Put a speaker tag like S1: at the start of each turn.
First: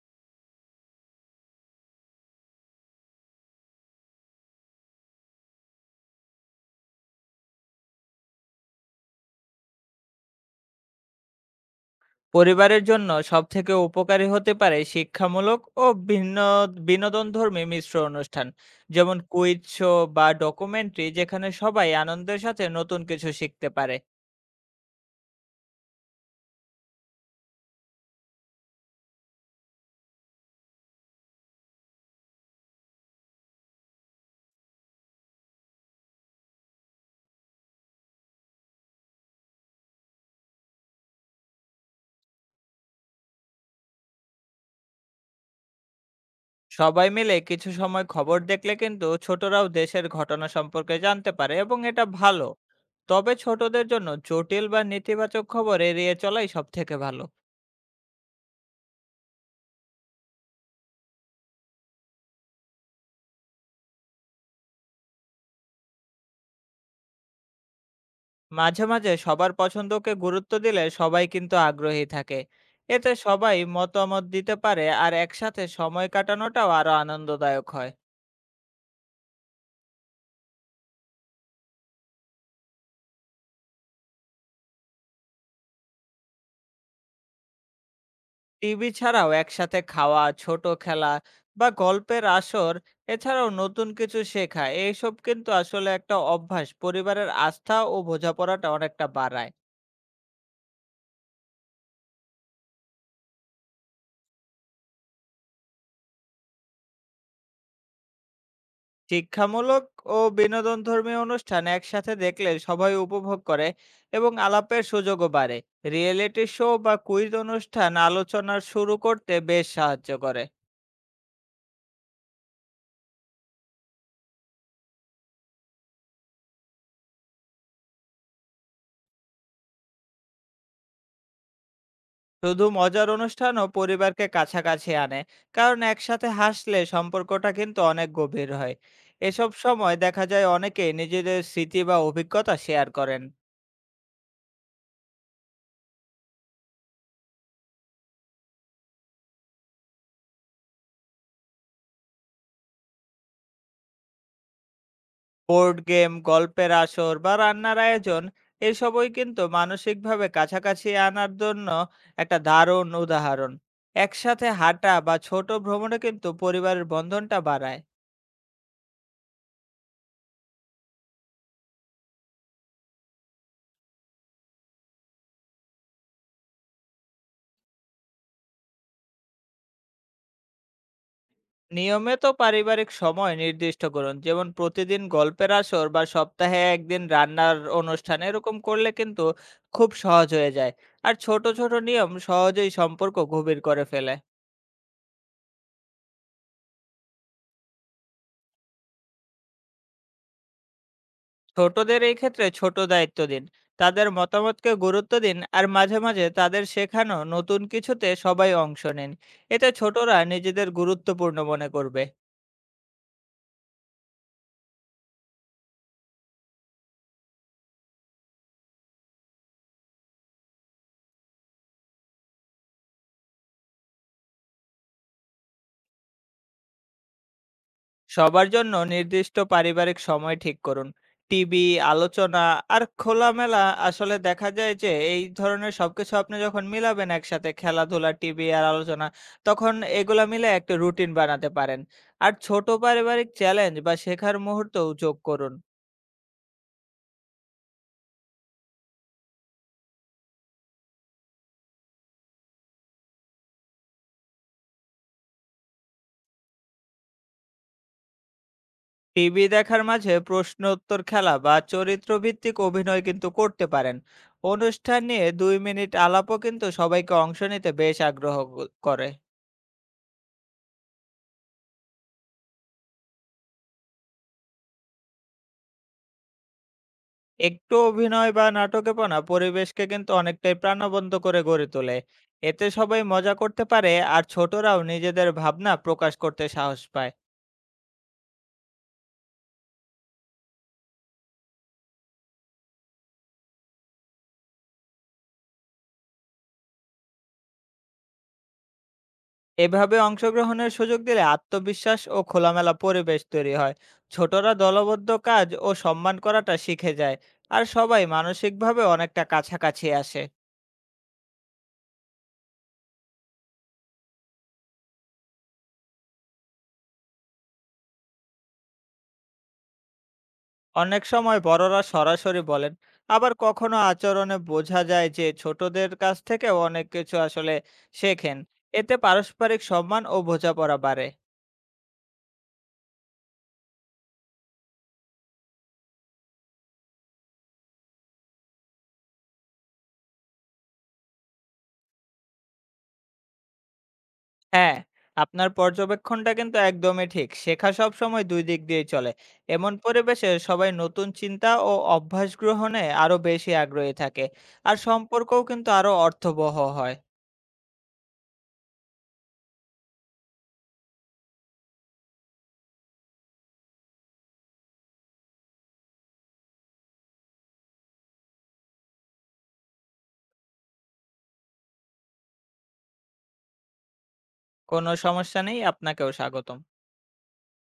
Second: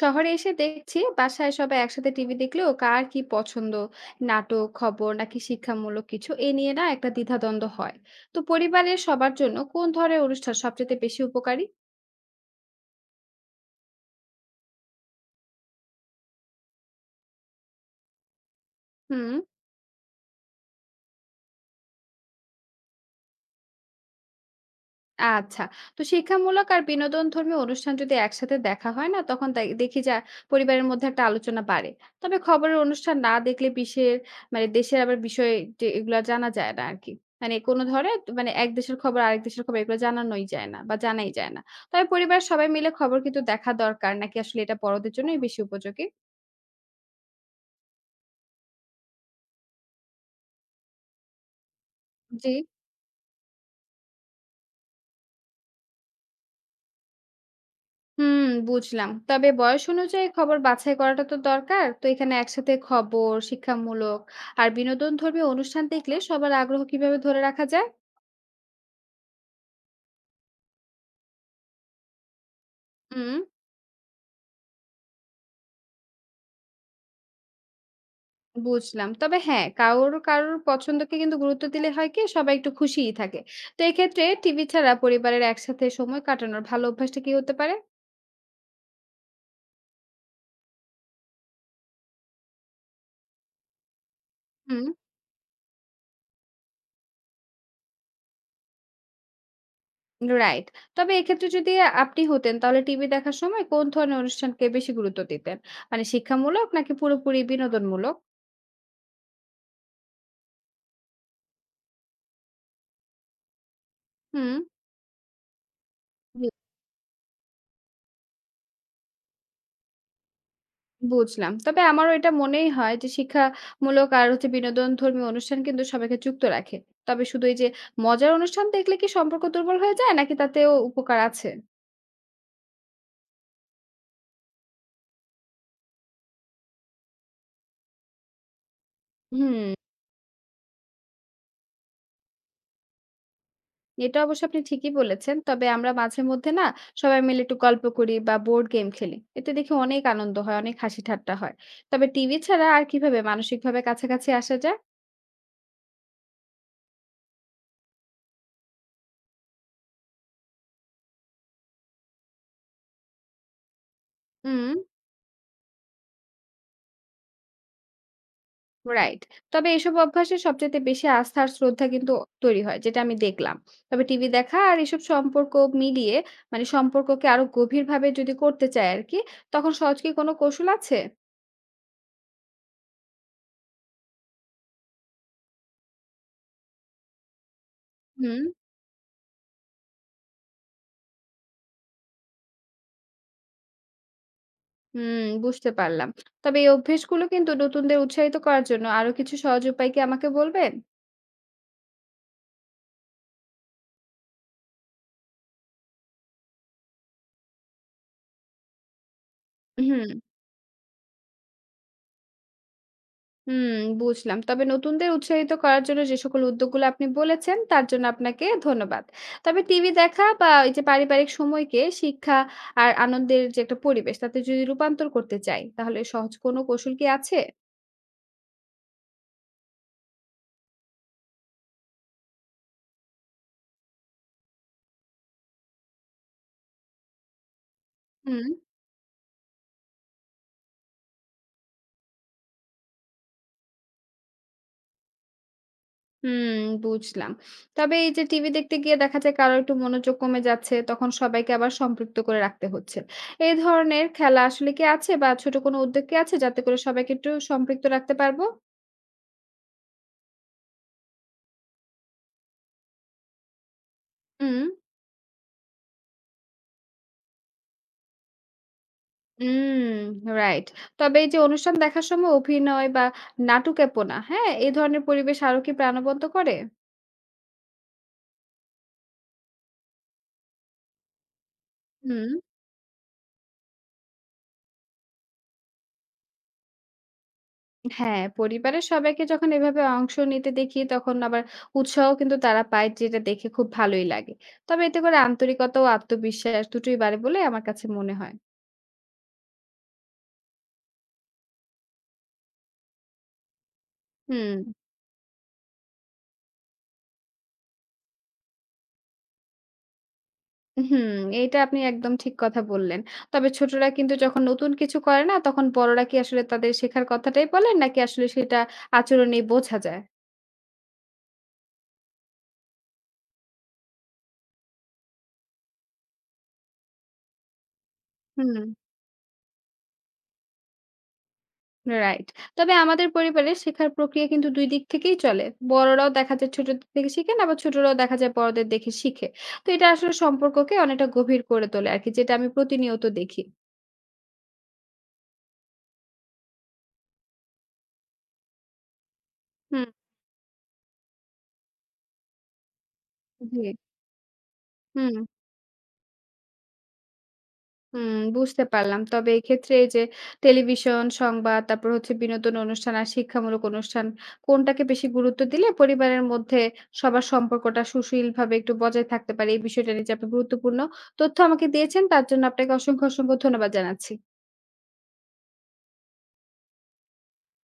S1: শহরে এসে দেখছি বাসায় সবাই একসাথে টিভি দেখলেও কার কি পছন্দ নাটক খবর নাকি শিক্ষামূলক কিছু এ নিয়ে না একটা দ্বিধাদ্বন্দ্ব হয়। তো পরিবারের সবার জন্য কোন ধরনের অনুষ্ঠান সবচেয়ে বেশি উপকারী?
S2: পরিবারের জন্য সবথেকে উপকারী হতে পারে শিক্ষামূলক ও ভিন্ন বিনোদনধর্মী মিশ্র অনুষ্ঠান, যেমন
S1: হুম,
S2: কুইজ শো বা ডকুমেন্টারি, যেখানে সবাই আনন্দের সাথে নতুন কিছু শিখতে পারে।
S1: আচ্ছা। তো শিক্ষামূলক আর বিনোদনধর্মী অনুষ্ঠান যদি একসাথে দেখা হয় না, তখন দেখি যা পরিবারের মধ্যে একটা আলোচনা বাড়ে। তবে খবরের অনুষ্ঠান না দেখলে বিশ্বের মানে দেশের আবার বিষয় যে এগুলা জানা যায় না আরকি। মানে কোন ধরে মানে এক দেশের খবর আরেক দেশের খবর এগুলো জানানোই যায় না বা জানাই যায় না। তবে পরিবারের সবাই মিলে খবর কিন্তু দেখা দরকার নাকি আসলে এটা বড়দের জন্যই বেশি উপযোগী?
S2: সবাই মিলে কিছু সময় খবর দেখলে কিন্তু ছোটরাও দেশের ঘটনা সম্পর্কে জানতে পারে এবং এটা ভালো।
S1: জি।
S2: তবে ছোটদের জন্য জটিল বা নেতিবাচক খবর এড়িয়ে চলাই সব থেকে ভালো।
S1: হুম, বুঝলাম। তবে বয়স অনুযায়ী খবর বাছাই করাটা তো দরকার। তো এখানে একসাথে খবর, শিক্ষামূলক আর বিনোদনধর্মী অনুষ্ঠান দেখলে সবার আগ্রহ কিভাবে ধরে রাখা যায়?
S2: মাঝে মাঝে সবার পছন্দকে গুরুত্ব দিলে সবাই কিন্তু আগ্রহী থাকে। এতে
S1: হুম,
S2: সবাই মতামত দিতে পারে আর একসাথে সময় কাটানোটাও আরো আনন্দদায়ক হয়।
S1: বুঝলাম। তবে হ্যাঁ, কারোর পছন্দকে কিন্তু গুরুত্ব দিলে হয় কি সবাই একটু খুশিই থাকে। তো এক্ষেত্রে টিভি ছাড়া পরিবারের একসাথে সময় কাটানোর ভালো অভ্যাসটা কি হতে পারে?
S2: টিভি ছাড়াও একসাথে খাওয়া, ছোট খেলা বা গল্পের আসর, এছাড়াও নতুন কিছু শেখা,
S1: হুম,
S2: এইসব কিন্তু আসলে একটা অভ্যাস পরিবারের আস্থা ও বোঝাপড়াটা অনেকটা বাড়ায়।
S1: রাইট। তবে এক্ষেত্রে যদি আপনি হতেন তাহলে টিভি দেখার সময় কোন ধরনের অনুষ্ঠানকে বেশি গুরুত্ব দিতেন? মানে শিক্ষামূলক নাকি পুরোপুরি বিনোদনমূলক?
S2: শিক্ষামূলক ও বিনোদনধর্মী অনুষ্ঠান একসাথে দেখলে সবাই উপভোগ করে এবং
S1: হুম,
S2: আলাপের সুযোগও বাড়ে। রিয়েলিটি শো বা কুইজ অনুষ্ঠান আলোচনার শুরু করতে বেশ সাহায্য করে।
S1: বুঝলাম। তবে আমারও এটা মনেই হয় যে শিক্ষামূলক আর হচ্ছে বিনোদনধর্মী অনুষ্ঠান কিন্তু সবাইকে যুক্ত রাখে। তবে শুধু এই যে মজার অনুষ্ঠান দেখলে কি সম্পর্ক দুর্বল হয়ে যায় নাকি তাতেও উপকার আছে?
S2: শুধু মজার অনুষ্ঠানও পরিবারকে কাছাকাছি আনে, কারণ একসাথে হাসলে সম্পর্কটা কিন্তু অনেক গভীর হয়। এসব
S1: হুম।
S2: সময় দেখা যায় অনেকেই নিজেদের স্মৃতি বা অভিজ্ঞতা শেয়ার করেন।
S1: এটা অবশ্য আপনি ঠিকই বলেছেন। তবে আমরা মাঝে মধ্যে না সবাই মিলে একটু গল্প করি বা বোর্ড গেম খেলি। এতে দেখি অনেক আনন্দ হয়, অনেক হাসি ঠাট্টা হয়। তবে টিভি ছাড়া আর কিভাবে মানসিকভাবে কাছাকাছি আসা যায়?
S2: বোর্ড গেম, গল্পের আসর বা রান্নার আয়োজন, এসবই কিন্তু মানসিকভাবে কাছাকাছি আনার জন্য একটা দারুণ উদাহরণ। একসাথে
S1: হুম,
S2: হাঁটা বা ছোট ভ্রমণে কিন্তু পরিবারের বন্ধনটা বাড়ায়।
S1: রাইট। তবে এসব অভ্যাসে সবচাইতে বেশি আস্থা আর শ্রদ্ধা কিন্তু তৈরি হয়, যেটা আমি দেখলাম। তবে টিভি দেখা আর এসব সম্পর্ক মিলিয়ে মানে সম্পর্ককে আরো গভীরভাবে যদি করতে চাই আরকি, তখন সহজ কি কোনো কৌশল আছে?
S2: নিয়মিত পারিবারিক সময় নির্দিষ্ট করুন, যেমন প্রতিদিন গল্পের আসর বা সপ্তাহে একদিন রান্নার অনুষ্ঠান।
S1: হুম,
S2: এরকম করলে কিন্তু খুব সহজ হয়ে যায়, আর ছোট ছোট নিয়ম সহজেই সম্পর্ক গভীর করে ফেলে।
S1: হুম, বুঝতে পারলাম। তবে এই অভ্যেসগুলো কিন্তু নতুনদের উৎসাহিত করার জন্য আরো কিছু সহজ উপায় কি আমাকে বলবেন?
S2: ছোটদের এই ক্ষেত্রে ছোট দায়িত্ব দিন, তাদের মতামতকে গুরুত্ব দিন, আর মাঝে মাঝে তাদের শেখানো নতুন কিছুতে সবাই অংশ নিন। এতে ছোটরা
S1: হুম।
S2: নিজেদের গুরুত্বপূর্ণ মনে করবে।
S1: হুম, বুঝলাম। তবে নতুনদের উৎসাহিত করার জন্য যে সকল উদ্যোগগুলো আপনি বলেছেন, তার জন্য আপনাকে ধন্যবাদ। তবে টিভি দেখা বা এই যে পারিবারিক সময়কে শিক্ষা আর আনন্দের যে একটা পরিবেশ, তাতে যদি রূপান্তর করতে চাই, তাহলে সহজ কোনো কৌশল কি আছে?
S2: সবার জন্য নির্দিষ্ট পারিবারিক সময় ঠিক করুন, টিভি, আলোচনা আর খোলামেলা। আসলে দেখা যায় যে এই ধরনের সবকিছু আপনি যখন মিলাবেন, একসাথে খেলাধুলা, টিভি
S1: হুম,
S2: আর আলোচনা, তখন এগুলা মিলে একটা রুটিন বানাতে পারেন। আর ছোট পারিবারিক চ্যালেঞ্জ বা শেখার মুহূর্তও যোগ করুন।
S1: হুম, বুঝলাম। তবে এই যে টিভি দেখতে গিয়ে দেখা যায় কারো একটু মনোযোগ কমে যাচ্ছে, তখন সবাইকে আবার সম্পৃক্ত করে রাখতে হচ্ছে। এই ধরনের খেলা আসলে কি আছে বা ছোট কোনো উদ্যোগ কি আছে, যাতে করে সবাইকে একটু সম্পৃক্ত রাখতে পারবো?
S2: টিভি দেখার মাঝে প্রশ্নোত্তর খেলা বা চরিত্রভিত্তিক অভিনয় কিন্তু করতে পারেন।
S1: হুম,
S2: অনুষ্ঠান নিয়ে ২ মিনিট আলাপও কিন্তু সবাইকে অংশ নিতে বেশ আগ্রহ করে।
S1: হুম, রাইট। তবে এই যে অনুষ্ঠান দেখার সময় অভিনয় বা নাটুকেপনা, হ্যাঁ? এ ধরনের পরিবেশ আরো কি প্রাণবন্ত করে?
S2: একটু অভিনয় বা নাটকেপনা পরিবেশকে কিন্তু অনেকটাই প্রাণবন্ত করে গড়ে তোলে।
S1: হুম।
S2: এতে সবাই মজা করতে পারে আর ছোটরাও নিজেদের ভাবনা প্রকাশ করতে সাহস পায়।
S1: হ্যাঁ, পরিবারের সবাইকে যখন এভাবে অংশ নিতে দেখি তখন আবার উৎসাহ কিন্তু তারা পায় যেটা দেখে খুব ভালোই লাগে। তবে এতে করে আন্তরিকতা ও আত্মবিশ্বাস দুটোই বাড়ে বলে আমার কাছে মনে হয়।
S2: এভাবে অংশগ্রহণের সুযোগ দিলে আত্মবিশ্বাস ও খোলামেলা পরিবেশ তৈরি হয়। ছোটরা
S1: হুম।
S2: দলবদ্ধ কাজ ও সম্মান করাটা শিখে যায়, আর সবাই মানসিকভাবে অনেকটা কাছাকাছি আসে।
S1: হুম, এইটা আপনি একদম ঠিক কথা বললেন। তবে ছোটরা কিন্তু যখন নতুন কিছু করে না তখন বড়রা কি আসলে তাদের শেখার কথাটাই বলেন নাকি আসলে সেটা আচরণেই বোঝা যায়?
S2: অনেক সময় বড়রা সরাসরি বলেন, আবার কখনো আচরণে বোঝা যায় যে ছোটদের কাছ থেকে অনেক কিছু আসলে শেখেন।
S1: হুম,
S2: এতে পারস্পরিক সম্মান ও বোঝাপড়া বাড়ে।
S1: রাইট। তবে আমাদের পরিবারে শেখার প্রক্রিয়া কিন্তু ২ দিক থেকেই চলে। বড়রাও দেখা যায় ছোটদের থেকে শিখেন, আবার ছোটরাও দেখা যায় বড়দের দেখে শিখে। তো এটা আসলে সম্পর্ককে অনেকটা গভীর করে তোলে আরকি, যেটা আমি প্রতিনিয়ত দেখি।
S2: হ্যাঁ, আপনার পর্যবেক্ষণটা কিন্তু একদমই ঠিক। শেখা সবসময় ২ দিক দিয়েই চলে। এমন
S1: হুম,
S2: পরিবেশে সবাই নতুন চিন্তা ও অভ্যাস গ্রহণে আরো বেশি
S1: জি।
S2: আগ্রহী থাকে। আর
S1: হুম,
S2: সম্পর্কও কিন্তু আরো অর্থবহ হয়।
S1: হুম, বুঝতে পারলাম। তবে এক্ষেত্রে এই যে টেলিভিশন, সংবাদ, তারপর হচ্ছে বিনোদন অনুষ্ঠান আর শিক্ষামূলক অনুষ্ঠান কোনটাকে বেশি গুরুত্ব দিলে পরিবারের মধ্যে সবার সম্পর্কটা সুশীলভাবে একটু বজায় থাকতে পারে? এই বিষয়টা নিয়ে যে আপনি গুরুত্বপূর্ণ তথ্য আমাকে দিয়েছেন, তার জন্য আপনাকে অসংখ্য, অসংখ্য ধন্যবাদ জানাচ্ছি।
S2: কোনো সমস্যা নেই, আপনাকেও স্বাগতম।